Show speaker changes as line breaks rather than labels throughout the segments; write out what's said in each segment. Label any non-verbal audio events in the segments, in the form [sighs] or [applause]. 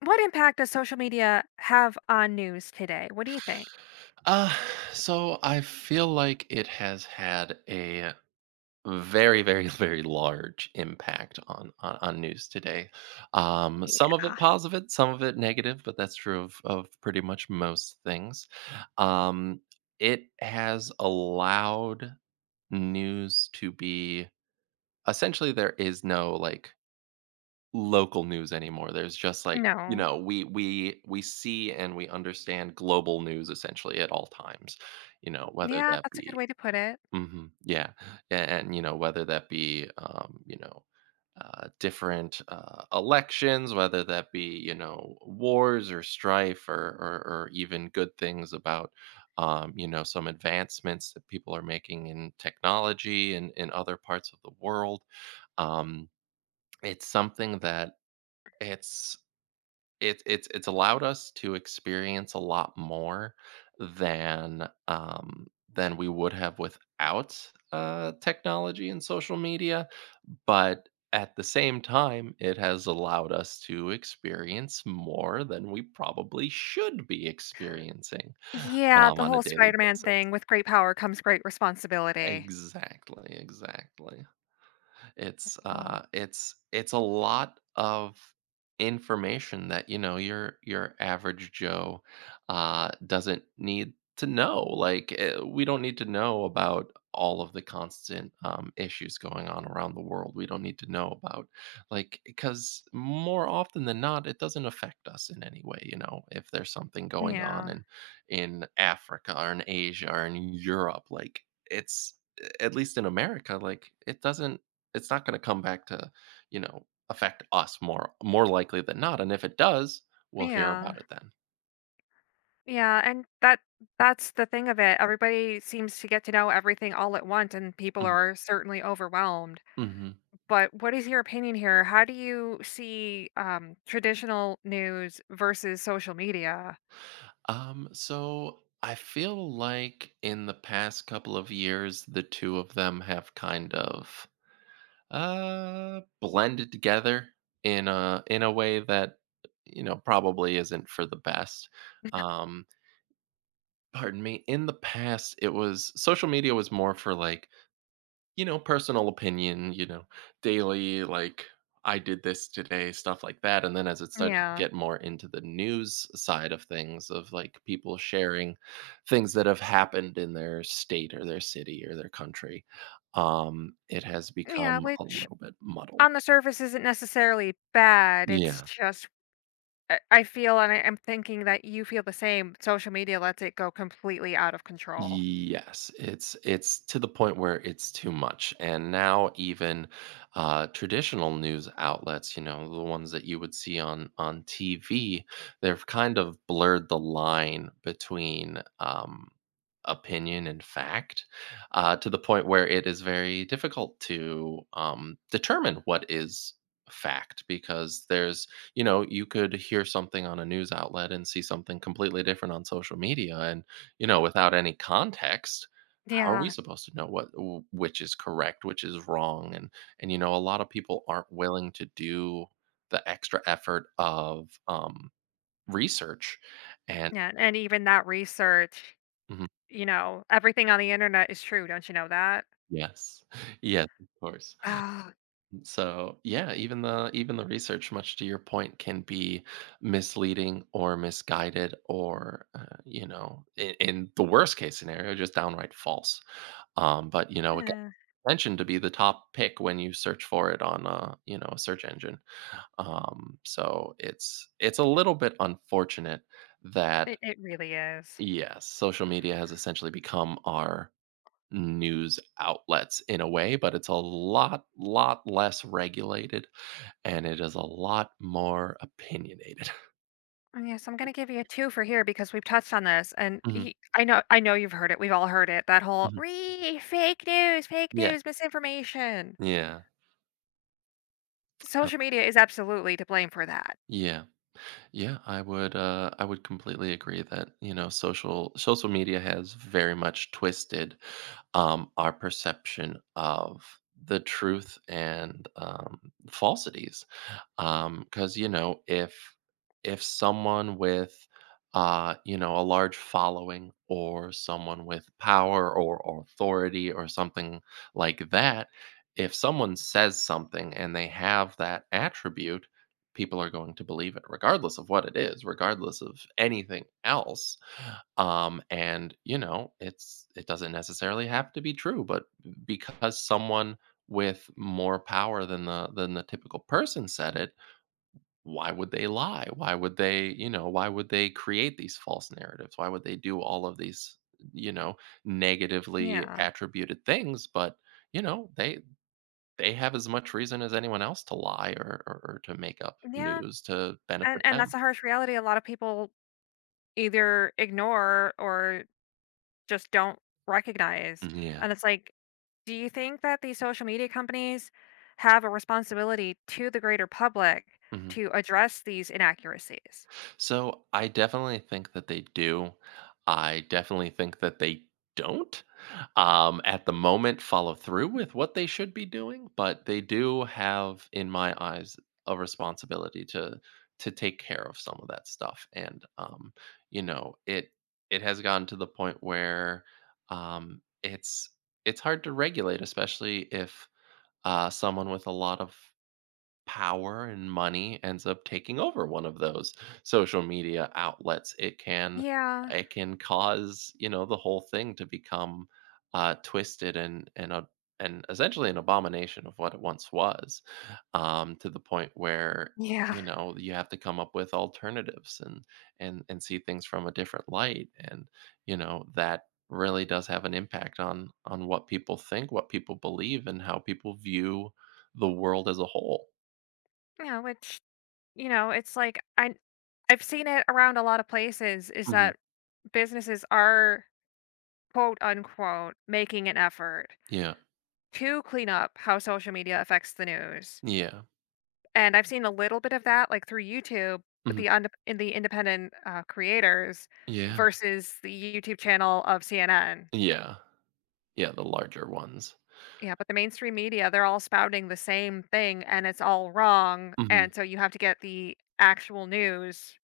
What impact does social media have on news today? What do you think?
Uh, so I feel like it has had a very, very, [laughs] very large impact on news today. Some of it
Yeah.
positive, some of it negative, but that's true of pretty much most things. Um, it has allowed news to be essentially there is no like local news anymore. There's just like, you
No.
know, we see and we understand global news essentially at all times, you know, whether
Yeah,
that
that's a good
be
way to put it.
mhm, yeah. And, you know, whether that be you know, different elections, whether that be you know wars or strife or even good things about you know some advancements that people are making in technology and in other parts of the world. Um, it's something that it's it's allowed us to experience a lot more than, um, than we would have without, technology and social media, but at the same time, it has allowed us to experience more than we probably should be experiencing,
Yeah, the
on a
whole
daily
Spider-Man
basis.
thing, with great power comes great responsibility.
Exactly, exactly. It's uh
Oh.
it's it's a lot of information that, you know, your average Joe doesn't need to know. Like we don't need to know about all of the constant issues going on around the world. We don't need to know about like because more often than not, it doesn't affect us in any way. You know, if there's something going on
Yeah.
in Africa or in Asia or in Europe, like it's at least in America, like it doesn't it's not going to come back to, you know, affect us more more likely than not. And if it does, we'll hear
Yeah.
about it then.
Yeah, and that's the thing of it. Everybody seems to get to know everything all at once, and people
Mhm.
are certainly overwhelmed.
Mhm.
But what is your opinion here? How do you see, traditional news versus social media?
So I feel like in the past couple of years, the two of them have kind of blended together in a way that you know probably isn't for the best.
[laughs]
Um, pardon me. In the past, it was social media was more for like you know, personal opinion, you know, daily, like, I did this today, stuff like that. And then as it started to
Yeah.
get more into the news side of things, of like people sharing things that have happened in their state or their city or their country, it has
Yeah,
become a
which
little bit muddled.
on the surface isn't necessarily bad, it's
Yeah.
just I feel, and I am thinking that you feel the same, social media lets it go completely out of control.
Yes, it's to the point where it's too much. And now even traditional news outlets, you know, the ones that you would see on TV, they've kind of blurred the line between opinion and fact to the point where it is very difficult to determine what is fact because there's you know you could hear something on a news outlet and see something completely different on social media and you know, without any context, how are we
Yeah,
supposed to know what which is correct, which is wrong? And you know, a lot of people aren't willing to do the extra effort of research. And
yeah, and even that research,
mhm.
you know, everything on the internet is true, don't you know that?
Yes, [laughs] yes, of course.
Oh,
So yeah, even the research, much to your point, can be misleading or misguided, or you know, in the worst case scenario, just downright false. But you know, it
eh,
mentioned to be the top pick when you search for it on a you know a search engine. So it's a little bit unfortunate that
it it really is.
yes, social media has essentially become our news outlets in a way, but it's a lot lot less regulated and it is a lot more opinionated. [laughs]
Oh, yes, I'm gonna give you a 2 for here because we've touched on this, and
Mhm,
y I know, I know you've heard it, we've all heard it, that whole,
mhm.
"Re Fake news, fake
Yeah,
news, misinformation."
yeah. Uh,
Social media is absolutely to blame for that.
yeah. Yeah, I would completely agree that, you know, social social media has very much twisted our perception of the truth and falsities. Because you know, if someone with you know a large following or someone with power or authority or something like that, if someone says something and they have that attribute, people are going to believe it, regardless of what it is, regardless of anything else and you know it's it doesn't necessarily have to be true but because someone with more power than the typical person said it why would they lie why would they you know why would they create these false narratives why would they do all of these you know negatively
Yeah.
attributed things but you know they have as much reason as anyone else to lie or to make up
Yeah,
news to
and
benefit
and that's
them
a harsh reality a lot of people either ignore or just don't recognize.
yeah.
And it's like, do you think that these social media companies have a responsibility to the greater public
Mhm.
to address these inaccuracies?
So I definitely think that they do. I definitely think that they don't at the moment follow through with what they should be doing, but they do have, in my eyes, a responsibility to take care of some of that stuff. And you know, it has gotten to the point where um, it's it's hard to regulate, especially if someone with a lot of power and money ends up taking over one of those social media outlets
Yeah.
it can cause you know the whole thing to become twisted and a and essentially an abomination of what it once was to the point where
Yeah.
you know you have to come up with alternatives and see things from a different light and you know that really does have an impact on what people think what people believe and how people view the world as a whole.
Yeah, which, you know, it's like I've seen it around a lot of places, is
Mhm.
that businesses are quote unquote making an effort
Yeah.
to clean up how social media affects the news.
Yeah.
And I've seen a little bit of that, like, through YouTube with
Mhm.
the und in the independent, creators
Yeah.
versus the YouTube channel of CNN.
Yeah. Yeah, the larger ones.
Yeah, but the mainstream media, they're all spouting the same thing, and it's all wrong,
Mhm.
and so you have to get the actual news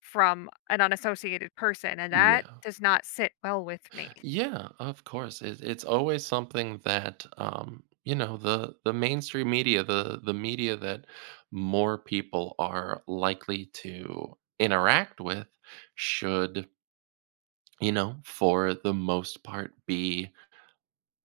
from an unassociated person, and that
Yeah.
does not sit well with me.
Yeah, of course. It it's always something that, you know, the mainstream media, the media that more people are likely to interact with should, you know, for the most part be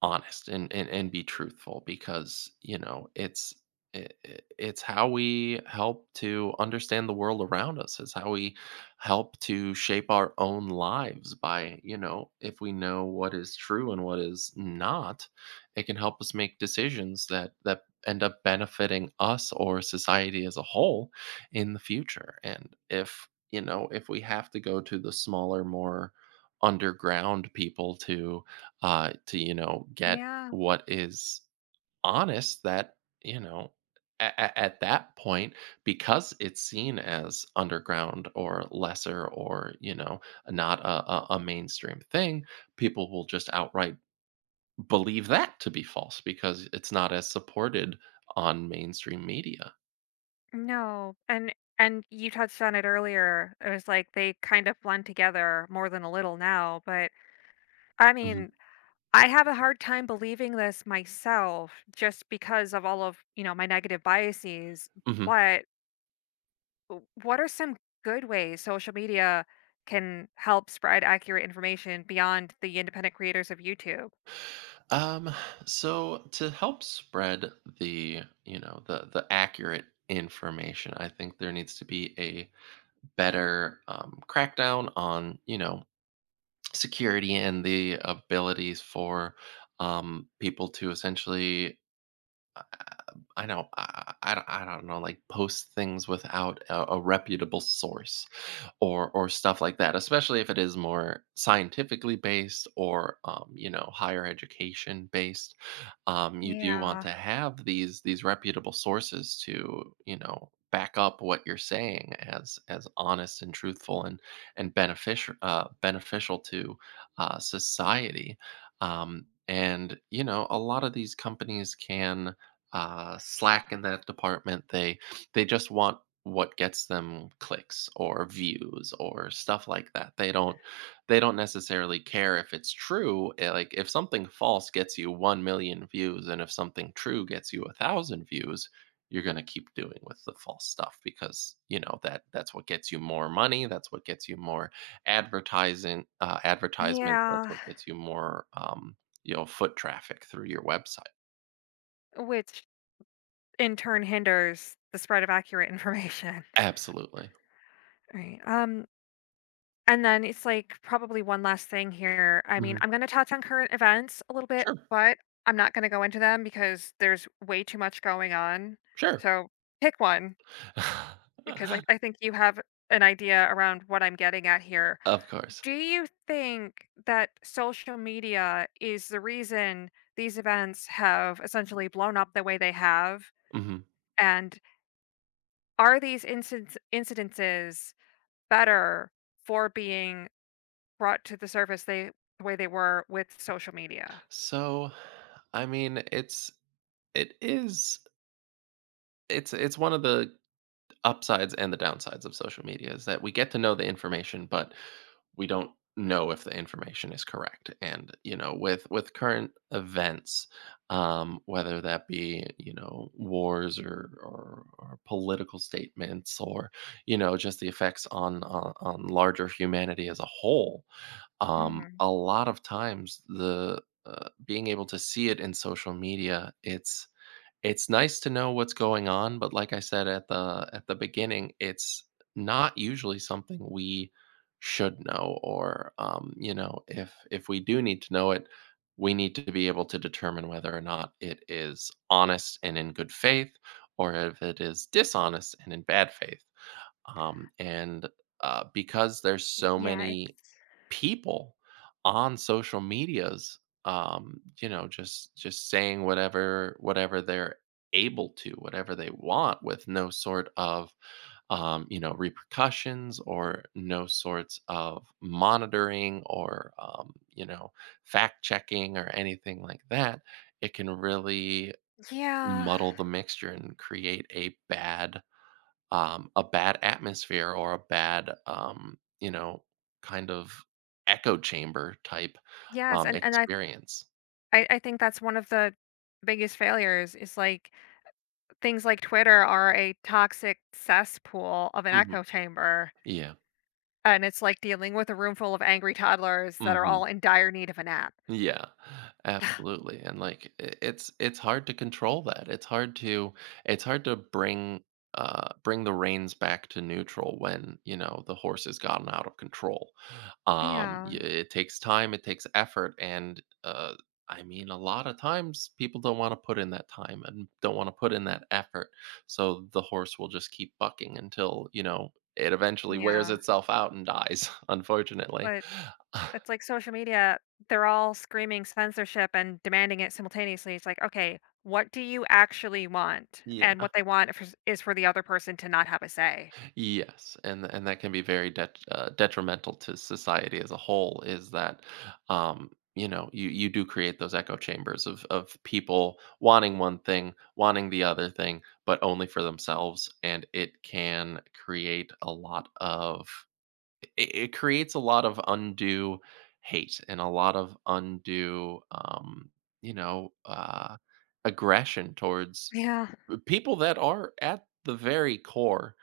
honest and and be truthful because you know it's it, it's how we help to understand the world around us is how we help to shape our own lives by you know if we know what is true and what is not it can help us make decisions that that end up benefiting us or society as a whole in the future and if you know if we have to go to the smaller more underground people to you know get
Yeah.
what is honest that you know at that point because it's seen as underground or lesser or you know not a mainstream thing people will just outright believe that to be false because it's not as supported on mainstream media.
No, and you touched on it earlier. It was like they kind of blend together more than a little now, but, I
Mhm.
mean, I have a hard time believing this myself just because of all of, you know, my negative biases,
Mhm.
but what are some good ways social media can help spread accurate information beyond the independent creators of YouTube?
Um, so to help spread the, you know, the accurate information, I think there needs to be better crackdown on you know security and the abilities for people to essentially I know. I don't know, like post things without a reputable source or stuff like that, especially if it is more scientifically based or you know, higher education based. You do want
Yeah.
to have these reputable sources to, you know, back up what you're saying as honest and truthful and beneficial beneficial to society. And you know, a lot of these companies can slack in that department they just want what gets them clicks or views or stuff like that they don't necessarily care if it's true like if something false gets you 1 million views and if something true gets you a thousand views you're going to keep doing with the false stuff because you know that that's what gets you more money that's what gets you more advertising advertisement that's
Yeah,
what gets you more you know foot traffic through your website.
which in turn hinders the spread of accurate information. [laughs]
Absolutely.
Right. And then it's like probably one last thing here. I mean, I'm going to touch on current events a little bit,
Sure,
but I'm not going to go into them because there's way too much going on.
sure.
So pick one, because I
[laughs]
think you have an idea around what I'm getting at here.
Of course.
Do you think that social media is the reason these events have essentially blown up the way they have?
Mhm.
And are these incidences better for being brought to the surface the way they were with social media.
So, I mean, it's it is it's one of the upsides and the downsides of social media is that we get to know the information, but we don't know if the information is correct. And, you know, with current events, whether that be, you know, wars or political statements or, you know, just the effects on, on larger humanity as a whole, um,
Mhm.
a lot of times the being able to see it in social media, it's nice to know what's going on, but like I said at the beginning, it's not usually something we should know or you know, if we do need to know it, we need to be able to determine whether or not it is honest and in good faith or if it is dishonest and in bad faith. And because there's so
Yeah, it.
many people on social medias you know just saying whatever whatever they're able to whatever they want with no sort of you know repercussions or no sorts of monitoring or you know fact checking or anything like that it can really
Yeah.
muddle the mixture and create a bad atmosphere or a bad, you know, kind of echo chamber type
Yes, and I
experience.
I think that's one of the biggest failures, is, like, things like Twitter are a toxic cesspool of an
Mhm.
echo chamber,
Yeah.
and it's like dealing with a room full of angry toddlers that are
Mhm.
all in dire need of a nap.
Yeah,
[sighs]
absolutely, and, like, I it's hard to control that. It's hard to bring, bring the reins back to neutral when, you know, the horse has gotten out of control. Y
Yeah,
it takes time, it takes effort, and, I mean, a lot of times people don't wanna put in that time and don't wanna put in that effort, so the horse will just keep bucking until, you know, it eventually wears
yeah,
itself out and dies, [laughs] unfortunately.
but
[laughs]
It's like social media, they're all screaming censorship and demanding it simultaneously. It's like, okay, what do you actually want? And
Yeah.
what they want is for the other person to not have a say.
Yes, and that can be very detrimental to society as a whole is that, you know, you do create those echo chambers of people wanting one thing, wanting the other thing, but only for themselves, and it can create a lot of it, it creates a lot of undue hate and a lot of undue, you know, aggression towards
Yeah.
people that are at the very core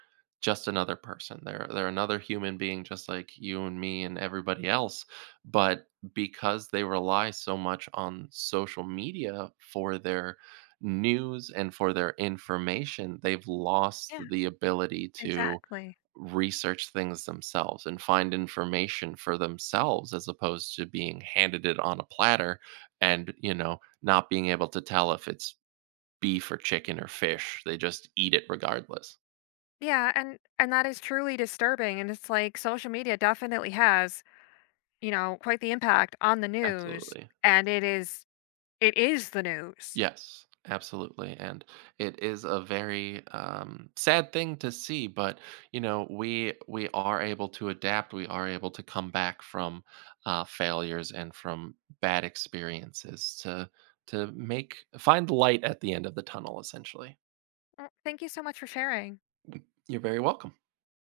just another person. They're another human being just like you and me and everybody else, but because they rely so much on social media for their news and for their information, they've lost
Yeah,
the ability to
exactly.
research things themselves and find information for themselves as opposed to being handed it on a platter and, you know, not being able to tell if it's beef or chicken or fish. They just eat it regardless.
Yeah, and that is truly disturbing, and it's like social media definitely has, you know, quite the impact on the news,
Absolutely.
and it is the news.
Yes, absolutely. And it is a very sad thing to see, but you know, we are able to adapt. We are able to come back from failures and from bad experiences to make find light at the end of the tunnel. Essentially,
Well, thank you so much for sharing.
you're very welcome.